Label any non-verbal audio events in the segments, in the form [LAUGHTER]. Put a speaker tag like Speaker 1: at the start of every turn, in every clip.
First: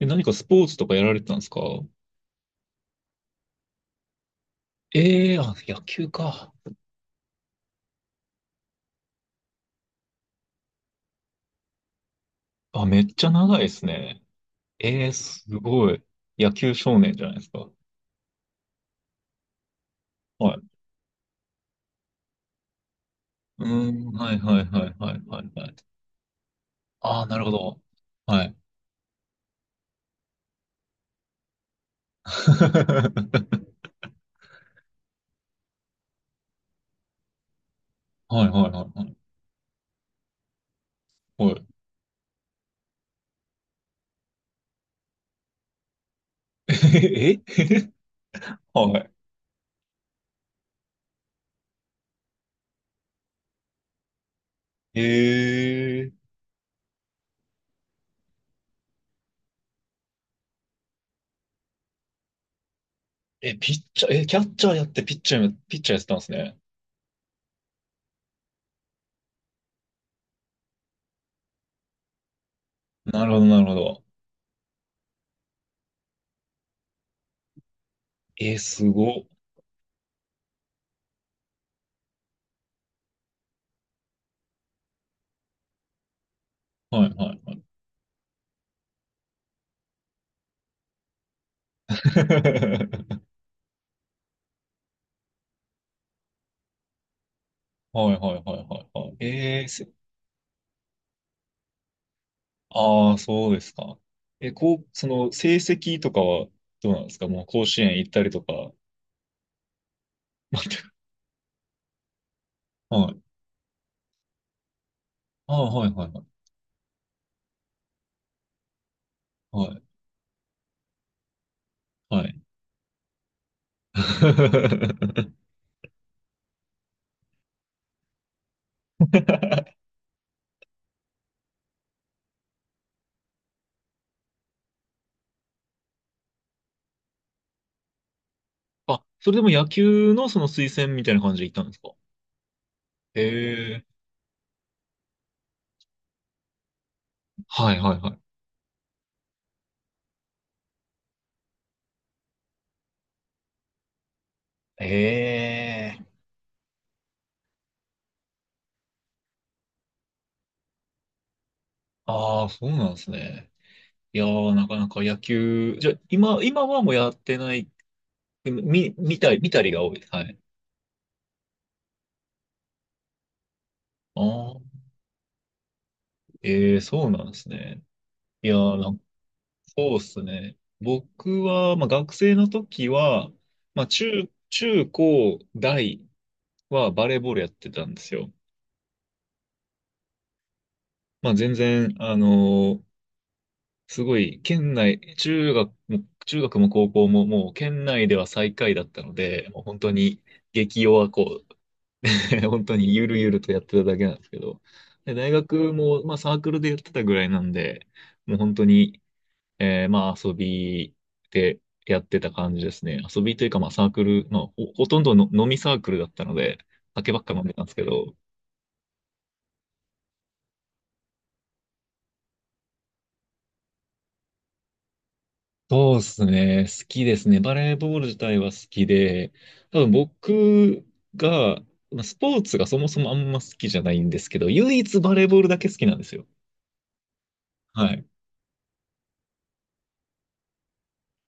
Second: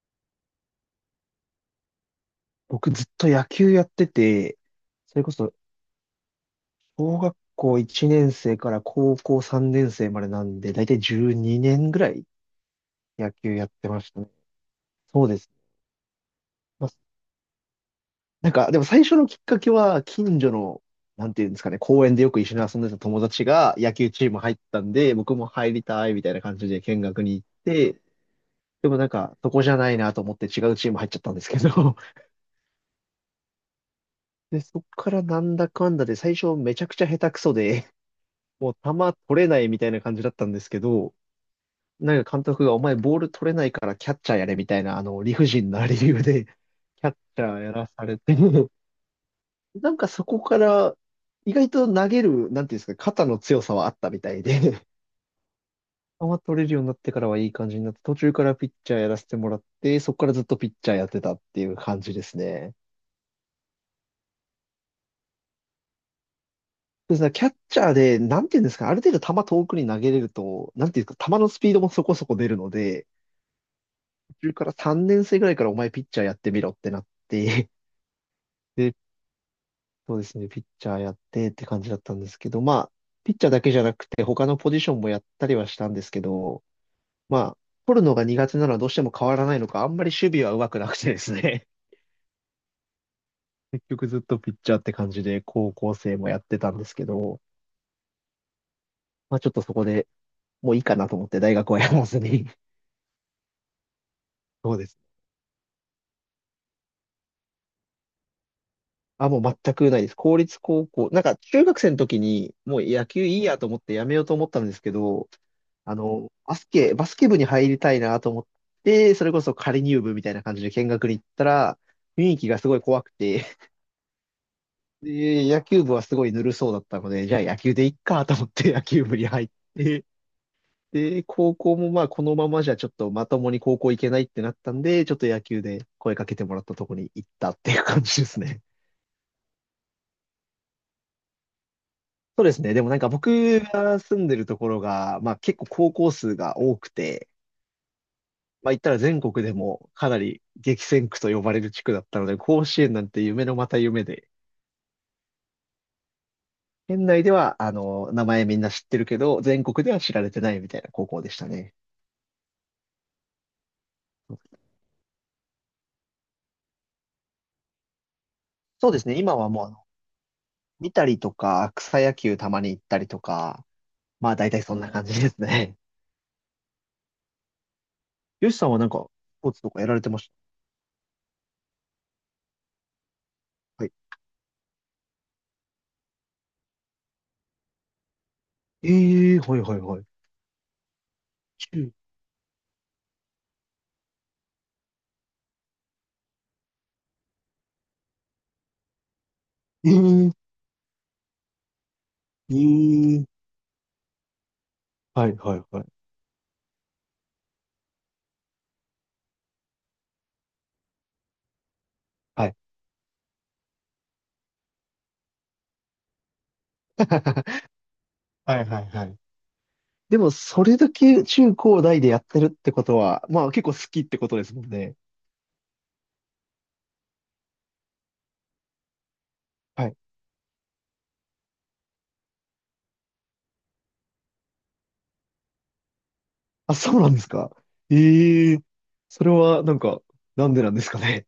Speaker 1: え、何かスポーツとかやられてたんですか？
Speaker 2: 僕ずっと野球やってて、それこ
Speaker 1: ええー、あ、
Speaker 2: そ
Speaker 1: 野球か。
Speaker 2: 小学校1年生から高校3年生までなんで、だいたい12年ぐらい
Speaker 1: あ、めっちゃ
Speaker 2: 野球
Speaker 1: 長い
Speaker 2: や
Speaker 1: で
Speaker 2: っ
Speaker 1: す
Speaker 2: てました
Speaker 1: ね。
Speaker 2: ね。
Speaker 1: ええー、
Speaker 2: そうで
Speaker 1: す
Speaker 2: す。
Speaker 1: ごい。野球
Speaker 2: まあ、
Speaker 1: 少年じゃないですか。
Speaker 2: なんか、でも最初のきっかけは近所
Speaker 1: はい。
Speaker 2: の、なんていうんですかね、公園でよく一緒に遊んでた友達
Speaker 1: う
Speaker 2: が
Speaker 1: ー
Speaker 2: 野球
Speaker 1: ん、
Speaker 2: チー
Speaker 1: はい
Speaker 2: ム入っ
Speaker 1: はい
Speaker 2: た
Speaker 1: は
Speaker 2: ん
Speaker 1: いは
Speaker 2: で、
Speaker 1: い
Speaker 2: 僕
Speaker 1: は
Speaker 2: も
Speaker 1: いは
Speaker 2: 入
Speaker 1: い。
Speaker 2: りたいみたいな感じで見
Speaker 1: あ
Speaker 2: 学
Speaker 1: あ、
Speaker 2: に
Speaker 1: なる
Speaker 2: 行っ
Speaker 1: ほど。
Speaker 2: て、
Speaker 1: はい。
Speaker 2: でもなんか、そこじゃないなと思って違うチーム入っちゃったんですけど、
Speaker 1: [LAUGHS] は
Speaker 2: [LAUGHS] で、そっからなんだかんだで最初めちゃくちゃ下手くそで、
Speaker 1: いはいはい
Speaker 2: もう
Speaker 1: は
Speaker 2: 球
Speaker 1: い。
Speaker 2: 取れないみたいな感じだったんですけど、
Speaker 1: はい。
Speaker 2: なんか監督がお前ボール取れないからキャッチャーやれみたいな、あの、理不尽な理由で、[LAUGHS] キャッチャー
Speaker 1: え
Speaker 2: やらされて、[LAUGHS]
Speaker 1: は
Speaker 2: なんかそこから意外と投げる、なんていうんですか、肩の強さはあったみたいで、[LAUGHS]
Speaker 1: い。
Speaker 2: 球取れるようになってからはいい感じになって、途中からピッチャーやらせてもらって、そこからずっとピッチャーやってたっていう感じですね。
Speaker 1: え、ピッチャー、え、キャッチャーやってピッチャーやってたんですね。
Speaker 2: そうですね、キャッチャーで、なんていうんですか、ある程度球遠くに投げれると、なんていうんですか、球のスピードもそこそこ出るので、
Speaker 1: なるほどなるほど。
Speaker 2: 中から3年生ぐらいからお前ピッチャーやってみろってなって [LAUGHS]
Speaker 1: す
Speaker 2: で、
Speaker 1: ごっ。
Speaker 2: そうですね、ピッチャーやってって感じだったんですけど、まあ、ピッチャーだけじゃなくて他のポジションもやったりはしたんですけど、
Speaker 1: はいは
Speaker 2: ま
Speaker 1: いは
Speaker 2: あ、
Speaker 1: い。
Speaker 2: 取るのが苦手なのはどうしても変わらないのか、あんまり守備は上手くなくてですね。
Speaker 1: [LAUGHS]
Speaker 2: [LAUGHS] 結局ずっとピッチャーって感じで高校生もやってたんですけど、
Speaker 1: はいはいはいはいはい。
Speaker 2: まあちょっとそこでもういいかなと思って大学はやらずに。
Speaker 1: ああ、そうですか。え、
Speaker 2: [LAUGHS] そ
Speaker 1: こ
Speaker 2: う
Speaker 1: う、
Speaker 2: です
Speaker 1: そ
Speaker 2: ね。
Speaker 1: の成績とかはどうなんですか？もう甲子園行ったりとか？
Speaker 2: あ、もう全くないです。公
Speaker 1: [LAUGHS]
Speaker 2: 立
Speaker 1: 全
Speaker 2: 高
Speaker 1: く。
Speaker 2: 校。なんか中学生の時にもう野
Speaker 1: はい。
Speaker 2: 球いいやと思ってやめようと思ったんですけど、
Speaker 1: ああ、はい、
Speaker 2: あ
Speaker 1: はい、はい。
Speaker 2: の、バスケ部に入りたいなと思って、それこそ仮入部みたいな感じで見学に行ったら、
Speaker 1: はい。
Speaker 2: 雰
Speaker 1: は
Speaker 2: 囲
Speaker 1: い。
Speaker 2: 気がすごい怖くて、
Speaker 1: [LAUGHS]
Speaker 2: [LAUGHS] で、野球部はすごいぬるそうだったので、じゃあ野球でいっかと思って野球部に入って、で、高校もまあこのままじゃちょっとまともに高校行けないってなったんで、ちょっと野球で声かけてもらったとこに行ったっていう感じですね。
Speaker 1: あ、それでも野球のその推薦みたいな感じで行ったんですか？
Speaker 2: そうですね。でもなんか
Speaker 1: へ
Speaker 2: 僕
Speaker 1: え。
Speaker 2: が住んでるところが、まあ結構高校数が多くて、
Speaker 1: はい、はい、はい。
Speaker 2: まあ言ったら全国でもかなり激戦区と呼ばれる地区だったので、甲子園なんて夢のまた夢で、
Speaker 1: へえ。
Speaker 2: 県内ではあの、名前みんな知ってるけど、全国では知られてないみたいな高校でしたね。
Speaker 1: ああ、そうなんですね。いやー、なかなか野球、じゃあ、今はもうやってない、
Speaker 2: そうですね。
Speaker 1: 見た
Speaker 2: 今
Speaker 1: り、
Speaker 2: は
Speaker 1: 見た
Speaker 2: もうあ
Speaker 1: りが
Speaker 2: の、
Speaker 1: 多い。はい。
Speaker 2: 見たりとか、草野球たまに行ったりとか、
Speaker 1: あ
Speaker 2: まあ大体
Speaker 1: あ、
Speaker 2: そんな感じですね。
Speaker 1: ええ、そうなんですね。い
Speaker 2: よ
Speaker 1: や
Speaker 2: しさん
Speaker 1: ー、
Speaker 2: はなん
Speaker 1: なんか
Speaker 2: か、スポーツとかやら
Speaker 1: そう
Speaker 2: れ
Speaker 1: で
Speaker 2: てま
Speaker 1: す
Speaker 2: し
Speaker 1: ね。僕は、まあ、学生の時は、ま
Speaker 2: た？
Speaker 1: あ、
Speaker 2: はい。
Speaker 1: 中高大はバレーボールやってたんですよ。
Speaker 2: ええ、はいはいはい。
Speaker 1: まあ、全然、
Speaker 2: 中、
Speaker 1: ーすごい、県内、中学も高校ももう県内では最下位だったので、もう本当に
Speaker 2: ええ
Speaker 1: 激弱こう、[LAUGHS]
Speaker 2: え
Speaker 1: 本当にゆる
Speaker 2: え、
Speaker 1: ゆるとやってただけなんですけど、で、
Speaker 2: は
Speaker 1: 大
Speaker 2: いはい
Speaker 1: 学
Speaker 2: はい。
Speaker 1: も、まあ、サークルでやってたぐらいなんで、もう本当に、まあ遊びでやってた
Speaker 2: はい。
Speaker 1: 感じですね。遊びというかまあサークル、まあほとんどの飲みサークルだったので、酒ばっか飲んでたん
Speaker 2: [LAUGHS]
Speaker 1: ですけど、
Speaker 2: はいはいはい。でも、それだけ中高大でやってるってことは、まあ結構好きってことですもんね。
Speaker 1: そうですね。好きですね。バレーボール自体は好きで、多
Speaker 2: は
Speaker 1: 分
Speaker 2: い。
Speaker 1: 僕が、まあスポーツがそもそもあんま好きじゃないんですけど、唯一バレーボールだけ好きなんですよ。
Speaker 2: あ、そうなんですか。
Speaker 1: はい。
Speaker 2: ええ、それはなんか、なんでなんですかね。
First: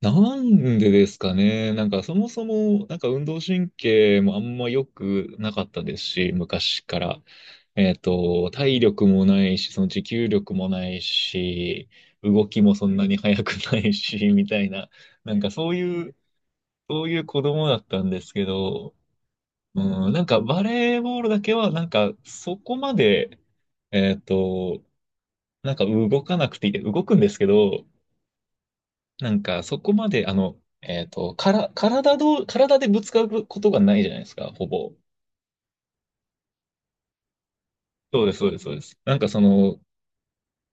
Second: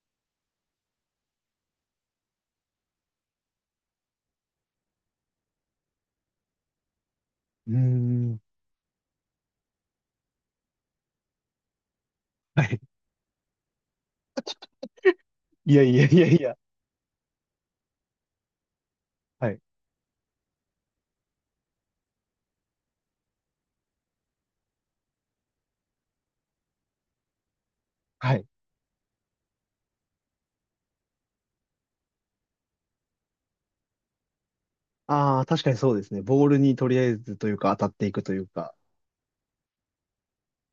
Speaker 1: なんでですかね。なんかそもそも、なんか運動神経もあんま良くなかったですし、昔から。
Speaker 2: うーん。
Speaker 1: 体力もないし、その持久力もないし、動き
Speaker 2: は
Speaker 1: も
Speaker 2: い。
Speaker 1: そんなに速くないし、[LAUGHS] みたいな。なんか
Speaker 2: いやいやいやいや。
Speaker 1: そういう子供だったんですけど、
Speaker 2: はい。
Speaker 1: うん、なんかバレーボールだけは、なんかそこまで、えっと、なんか動かなくていい、動くんですけど、
Speaker 2: はい。
Speaker 1: なんか、そこまで、あの、えっと、から、体どう、体でぶつかることがないじゃないですか、ほぼ。
Speaker 2: ああ、確かにそうですね。ボールにとりあえずというか当たってい
Speaker 1: そ
Speaker 2: く
Speaker 1: うで
Speaker 2: と
Speaker 1: す、
Speaker 2: いう
Speaker 1: そうです、そう
Speaker 2: か。
Speaker 1: です。なんかその、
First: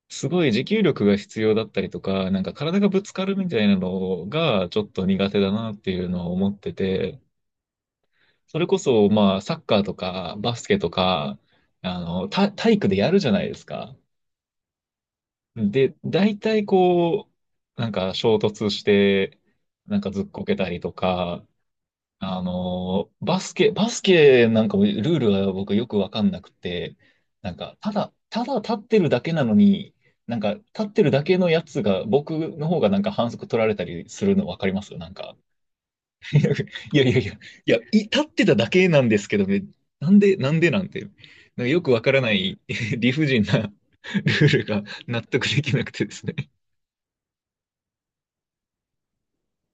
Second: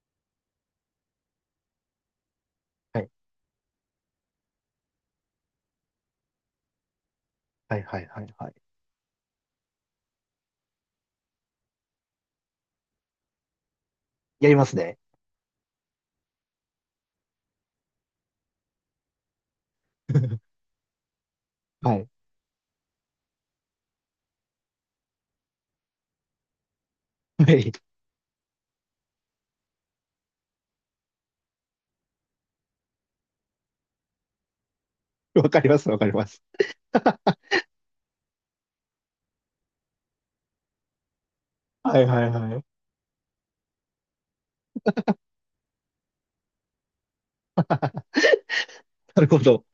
Speaker 1: すごい持久力が必要だったりとか、なんか体が
Speaker 2: は
Speaker 1: ぶ
Speaker 2: い。
Speaker 1: つかるみたいなのがちょっと苦手だなっていうのを思ってて、
Speaker 2: はいはいはいはい。
Speaker 1: それこそ、まあ、サッカーとか、バスケとか、体育でやるじゃないですか。
Speaker 2: やりますね。
Speaker 1: で、大体こう、なんか衝突して、なんかずっこけ
Speaker 2: [LAUGHS]
Speaker 1: たりとか、
Speaker 2: はい。
Speaker 1: バスケなんかもルールは僕よくわかんなくて、
Speaker 2: は
Speaker 1: なん
Speaker 2: い。
Speaker 1: か、ただ、ただ立ってるだけなのに、なんか、立ってるだけのやつが、僕の方がなんか反則取られたりするのわかりますなんか、
Speaker 2: わかります、わかります。[LAUGHS]
Speaker 1: いやいやいや、いや、立ってただけなんですけどね、なんでなんて、なんかよく
Speaker 2: は
Speaker 1: わ
Speaker 2: い
Speaker 1: から
Speaker 2: はい
Speaker 1: な
Speaker 2: は
Speaker 1: い
Speaker 2: い。
Speaker 1: [LAUGHS] 理不尽な [LAUGHS] ルールが納得できなくてですね。
Speaker 2: なるほど。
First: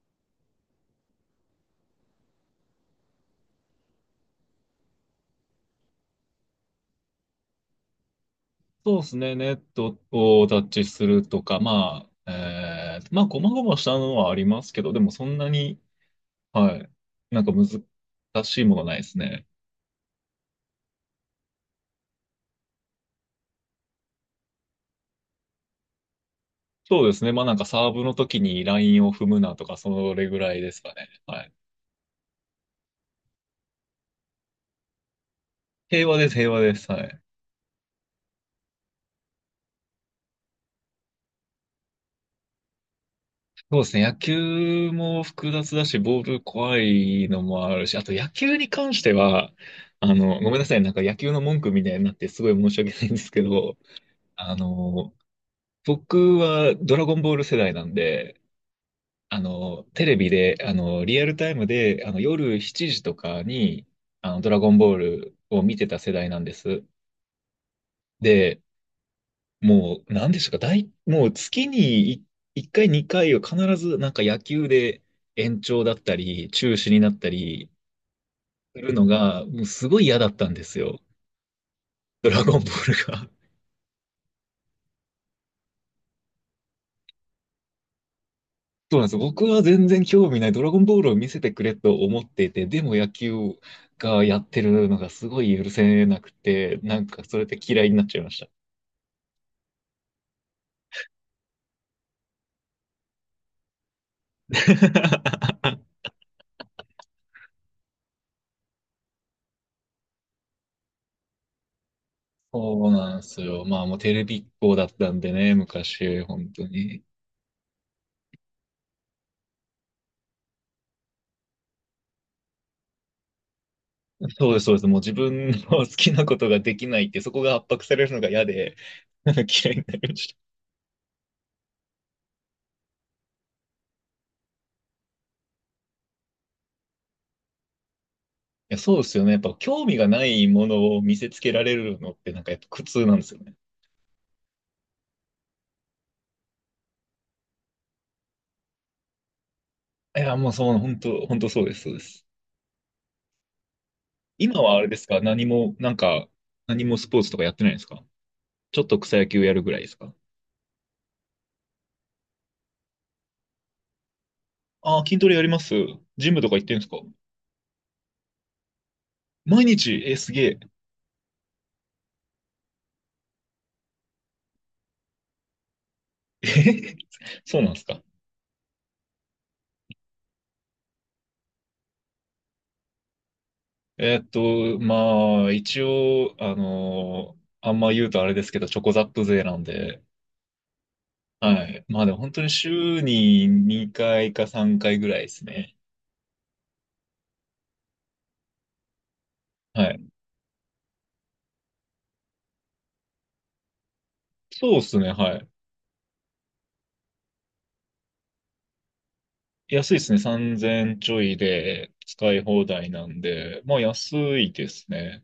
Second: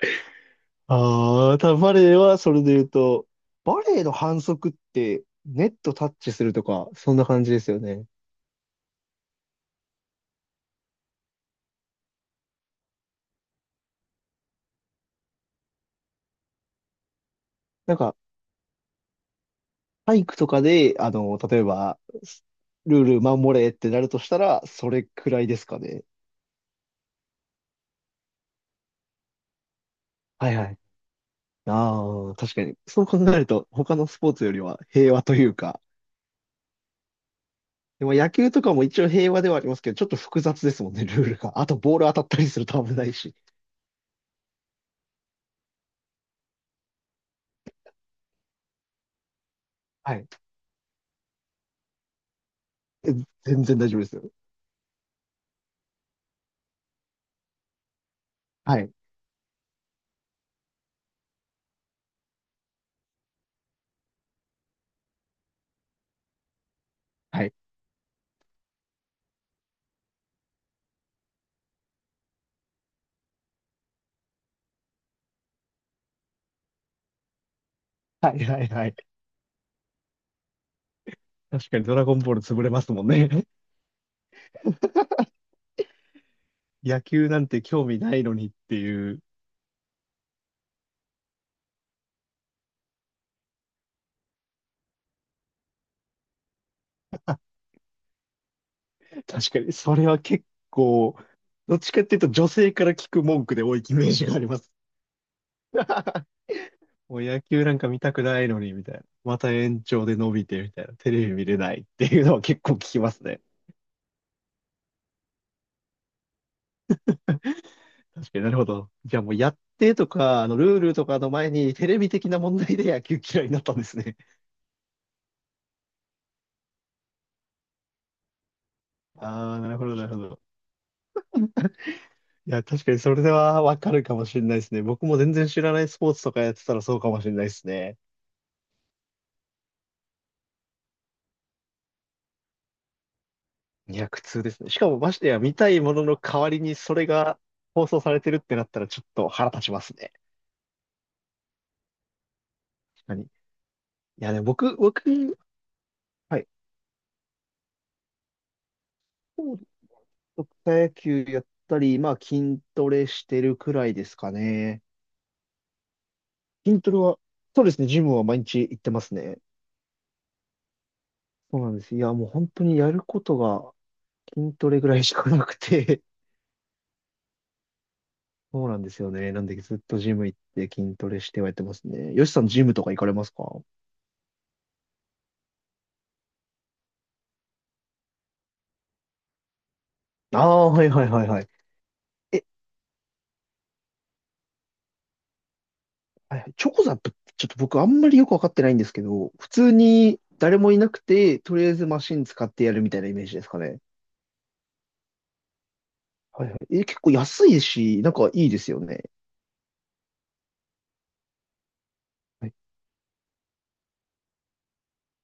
Speaker 2: ああ、ただバレエはそれで言うと、バレエの反則ってネットタッチするとか、そんな感じですよね。
Speaker 1: そうですね。ネットをタッチするとか、まあ、まあ、ごまごましたのはありますけど、でもそんなに、はい、なんか
Speaker 2: なんか、
Speaker 1: 難しいものないですね。
Speaker 2: 体育とかで、あの、例えば、ルール守れってなるとしたら、それくらいですかね。
Speaker 1: そうですね。まあ、なんかサーブの時にラインを踏むなとか、それぐ
Speaker 2: は
Speaker 1: ら
Speaker 2: い
Speaker 1: い
Speaker 2: は
Speaker 1: で
Speaker 2: い。
Speaker 1: すかね。はい。
Speaker 2: ああ、確かに。そう考えると、他のスポーツよりは平和というか、
Speaker 1: 平和です、平和です。はい。
Speaker 2: でも野球とかも一応平和ではありますけど、ちょっと複雑ですもんね、ルールが。あと、ボール当たったりすると危ないし。
Speaker 1: そうですね。野球も複雑だし、ボール怖いのもあるし、あと野球に関しては、
Speaker 2: はい。
Speaker 1: ごめんなさい。なんか野球の文句みたいになってすごい申し訳ないん
Speaker 2: え、
Speaker 1: ですけ
Speaker 2: 全
Speaker 1: ど、
Speaker 2: 然大丈夫ですよ。
Speaker 1: あの、僕はドラゴンボール世代なんで、
Speaker 2: はい。
Speaker 1: テレビで、リアルタイムで、夜7時とかに、ドラゴンボールを見てた世代なんです。
Speaker 2: はい。
Speaker 1: で、もう、なんでしょうか、もう月に1回、2回は必ず、なんか野球で延長だったり、中止になったり
Speaker 2: はいはい
Speaker 1: す
Speaker 2: は
Speaker 1: る
Speaker 2: い。
Speaker 1: のが、もうすごい嫌だったんですよ。
Speaker 2: 確かにドラゴン
Speaker 1: ド
Speaker 2: ボール
Speaker 1: ラゴ
Speaker 2: 潰
Speaker 1: ンボ
Speaker 2: れますも
Speaker 1: ー
Speaker 2: ん
Speaker 1: ルが。
Speaker 2: ね。[LAUGHS] 野球なんて興味ないのにって
Speaker 1: そうなんで
Speaker 2: い
Speaker 1: すよ。
Speaker 2: う。
Speaker 1: 僕は全然興味ない。ドラゴンボールを見せてくれと思っていて、でも野球がやってるのがすごい許せなくて、なんかそれで嫌いになっちゃいました。
Speaker 2: 確かに、それは結構、どっちかっていうと女性から聞く文句で多いイメージがあります。
Speaker 1: [LAUGHS]
Speaker 2: [LAUGHS] もう野球なんか見たくないのに、みたいな。また延長で伸びて、みたいな。テレビ見れないっていうのは結構聞
Speaker 1: そう
Speaker 2: きま
Speaker 1: なんで
Speaker 2: す
Speaker 1: す
Speaker 2: ね。
Speaker 1: よ。まあもうテレビっ子だったんでね、昔、本当に。
Speaker 2: 確かになるほど。じゃあもうやってとか、あの、ルールとかの前にテレビ的な問題で野球嫌いになったんですね。
Speaker 1: そうです、そうです。もう自分の好きなことができないって、そこが圧迫されるのが嫌で、[LAUGHS] なんか
Speaker 2: ああ、な
Speaker 1: 嫌い
Speaker 2: る
Speaker 1: に
Speaker 2: ほど、
Speaker 1: な
Speaker 2: な
Speaker 1: り
Speaker 2: る
Speaker 1: ま
Speaker 2: ほ
Speaker 1: した。
Speaker 2: ど。
Speaker 1: い
Speaker 2: いや、確かにそれではわかるかもしれないですね。僕も全然知らないスポーツとかやってたらそうかもしれないですね。
Speaker 1: や、そうですよね。やっぱ興味がないものを見せつけられるのって、なんかやっぱ苦痛なんですよね。
Speaker 2: いや、苦痛ですね。しかもましてや見たいものの代わりにそれが放送されてるってなったらちょっと腹立ちますね。
Speaker 1: いや、もうそう、本当、本当そうです、そうです。
Speaker 2: 確かに。いや、ね、
Speaker 1: 今
Speaker 2: 僕、
Speaker 1: はあれですか？
Speaker 2: 僕、
Speaker 1: 何も、なんか、
Speaker 2: はい。
Speaker 1: 何もスポーツとかやってないですか？ちょっと草野
Speaker 2: ス
Speaker 1: 球や
Speaker 2: ポー
Speaker 1: る
Speaker 2: ツ、
Speaker 1: ぐらいですか？
Speaker 2: 草野球やったり、まあ筋トレしてるくらいですかね。
Speaker 1: ああー、筋トレやります。ジムとか行ってるん
Speaker 2: 筋
Speaker 1: です
Speaker 2: ト
Speaker 1: か？
Speaker 2: レは、そうですね、ジムは毎日行ってますね。
Speaker 1: 毎日すげえ。
Speaker 2: そうなんです。いや、もう本当にやることが筋トレぐらいしかなくて、
Speaker 1: えー [LAUGHS] そうなんですか？
Speaker 2: そうなんですよね。なんでずっとジム行って筋トレしてはやってますね。よしさんジムとか行かれますか？
Speaker 1: まあ、一応、あんま言うとあれですけど、チョコザップ勢なんで、
Speaker 2: ああー、はいはいはいはい。
Speaker 1: はい。まあでも本当
Speaker 2: え、
Speaker 1: に週に2回か3回ぐらいですね。
Speaker 2: はいはい、チョコザップってちょっと僕あんまりよくわかってないんですけど、普通
Speaker 1: はい。
Speaker 2: に誰もいなくて、とりあえずマシン使ってやるみたいなイメージですかね。
Speaker 1: そうですね、はい。
Speaker 2: はいはい。え、結構安いし、なんかいいですよね。
Speaker 1: 安いですね。3,000ちょいで使い
Speaker 2: はい。
Speaker 1: 放題なんで、まあ安いですね。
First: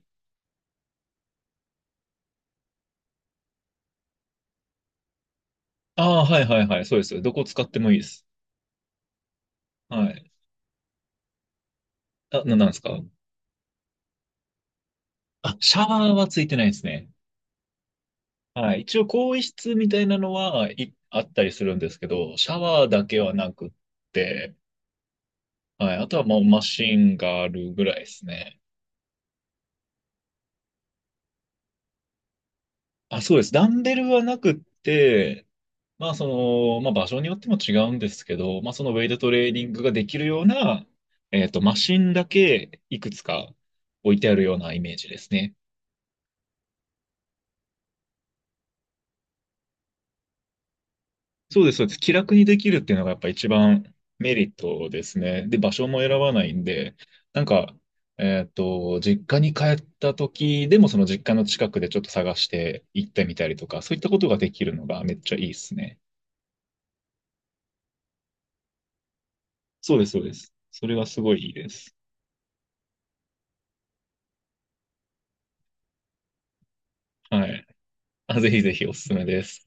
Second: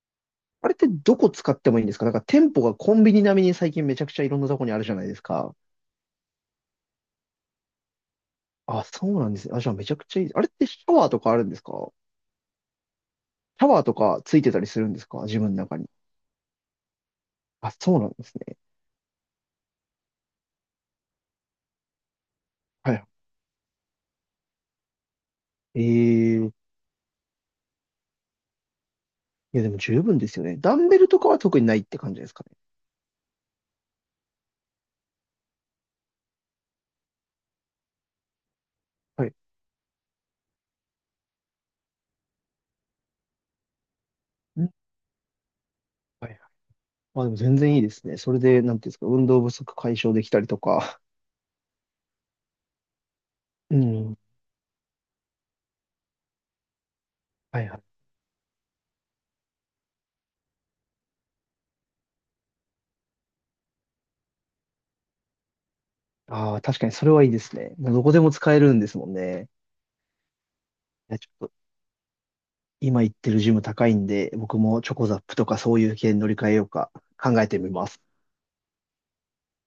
Speaker 2: あれってどこ使ってもいいんですか？なんか店舗がコンビニ並みに最近めちゃくちゃいろんなとこにあるじゃないですか。
Speaker 1: ああ、はいはいはい、そうです。どこ使ってもいいです。
Speaker 2: あ、そうなんですね。あ、じゃあめちゃ
Speaker 1: は
Speaker 2: くちゃい
Speaker 1: い。
Speaker 2: い。あれってシャワーとかあるんですか？
Speaker 1: あ、なんですか？
Speaker 2: シャワーとかついてたりするんですか、自分
Speaker 1: あ、
Speaker 2: の
Speaker 1: シ
Speaker 2: 中
Speaker 1: ャ
Speaker 2: に。
Speaker 1: ワーはついてないですね。
Speaker 2: あ、そうなんですね。
Speaker 1: はい。一応、更衣室みたいなのは、あったりするんですけど、シャワー
Speaker 2: は
Speaker 1: だ
Speaker 2: い。
Speaker 1: けはなくって、はい。あとはもう
Speaker 2: ええ、
Speaker 1: マシンがあるぐらいですね。
Speaker 2: いや、でも十分ですよね。ダンベルとかは特にないって感じですかね。
Speaker 1: あ、そうです。ダンベルはなくって、まあ、その、まあ、場所によっても違うんですけど、まあ、そのウェイト
Speaker 2: は
Speaker 1: ト
Speaker 2: い。
Speaker 1: レーニングができるような、マシンだけいくつか置いてあるよう
Speaker 2: うん、
Speaker 1: なイメージですね。
Speaker 2: はいはい。まあでも全然いいですね。それで、なんていうんですか、運動不足解消できたりとか。
Speaker 1: そうです、そうです。気楽にできるっていうのがやっぱ一
Speaker 2: う
Speaker 1: 番
Speaker 2: ん。
Speaker 1: メリットですね。で、場所も選ばないんで、なん
Speaker 2: はい
Speaker 1: か、
Speaker 2: はい。
Speaker 1: 実家に帰った時でもその実家の近くでちょっと探して行ってみたりとか、そういったことができるのがめっちゃいいですね。
Speaker 2: ああ、確かにそれはいいですね。もうどこでも使えるんですもんね。
Speaker 1: そうです、そうです。それは
Speaker 2: いや、
Speaker 1: す
Speaker 2: ち
Speaker 1: ごい
Speaker 2: ょ
Speaker 1: い
Speaker 2: っ
Speaker 1: い
Speaker 2: と、
Speaker 1: です。
Speaker 2: 今行ってるジム高いんで、僕もチョコザップとかそういう系に乗り換えようか考
Speaker 1: は
Speaker 2: えて
Speaker 1: い。
Speaker 2: みます。
Speaker 1: あ、ぜひぜひおすすめです。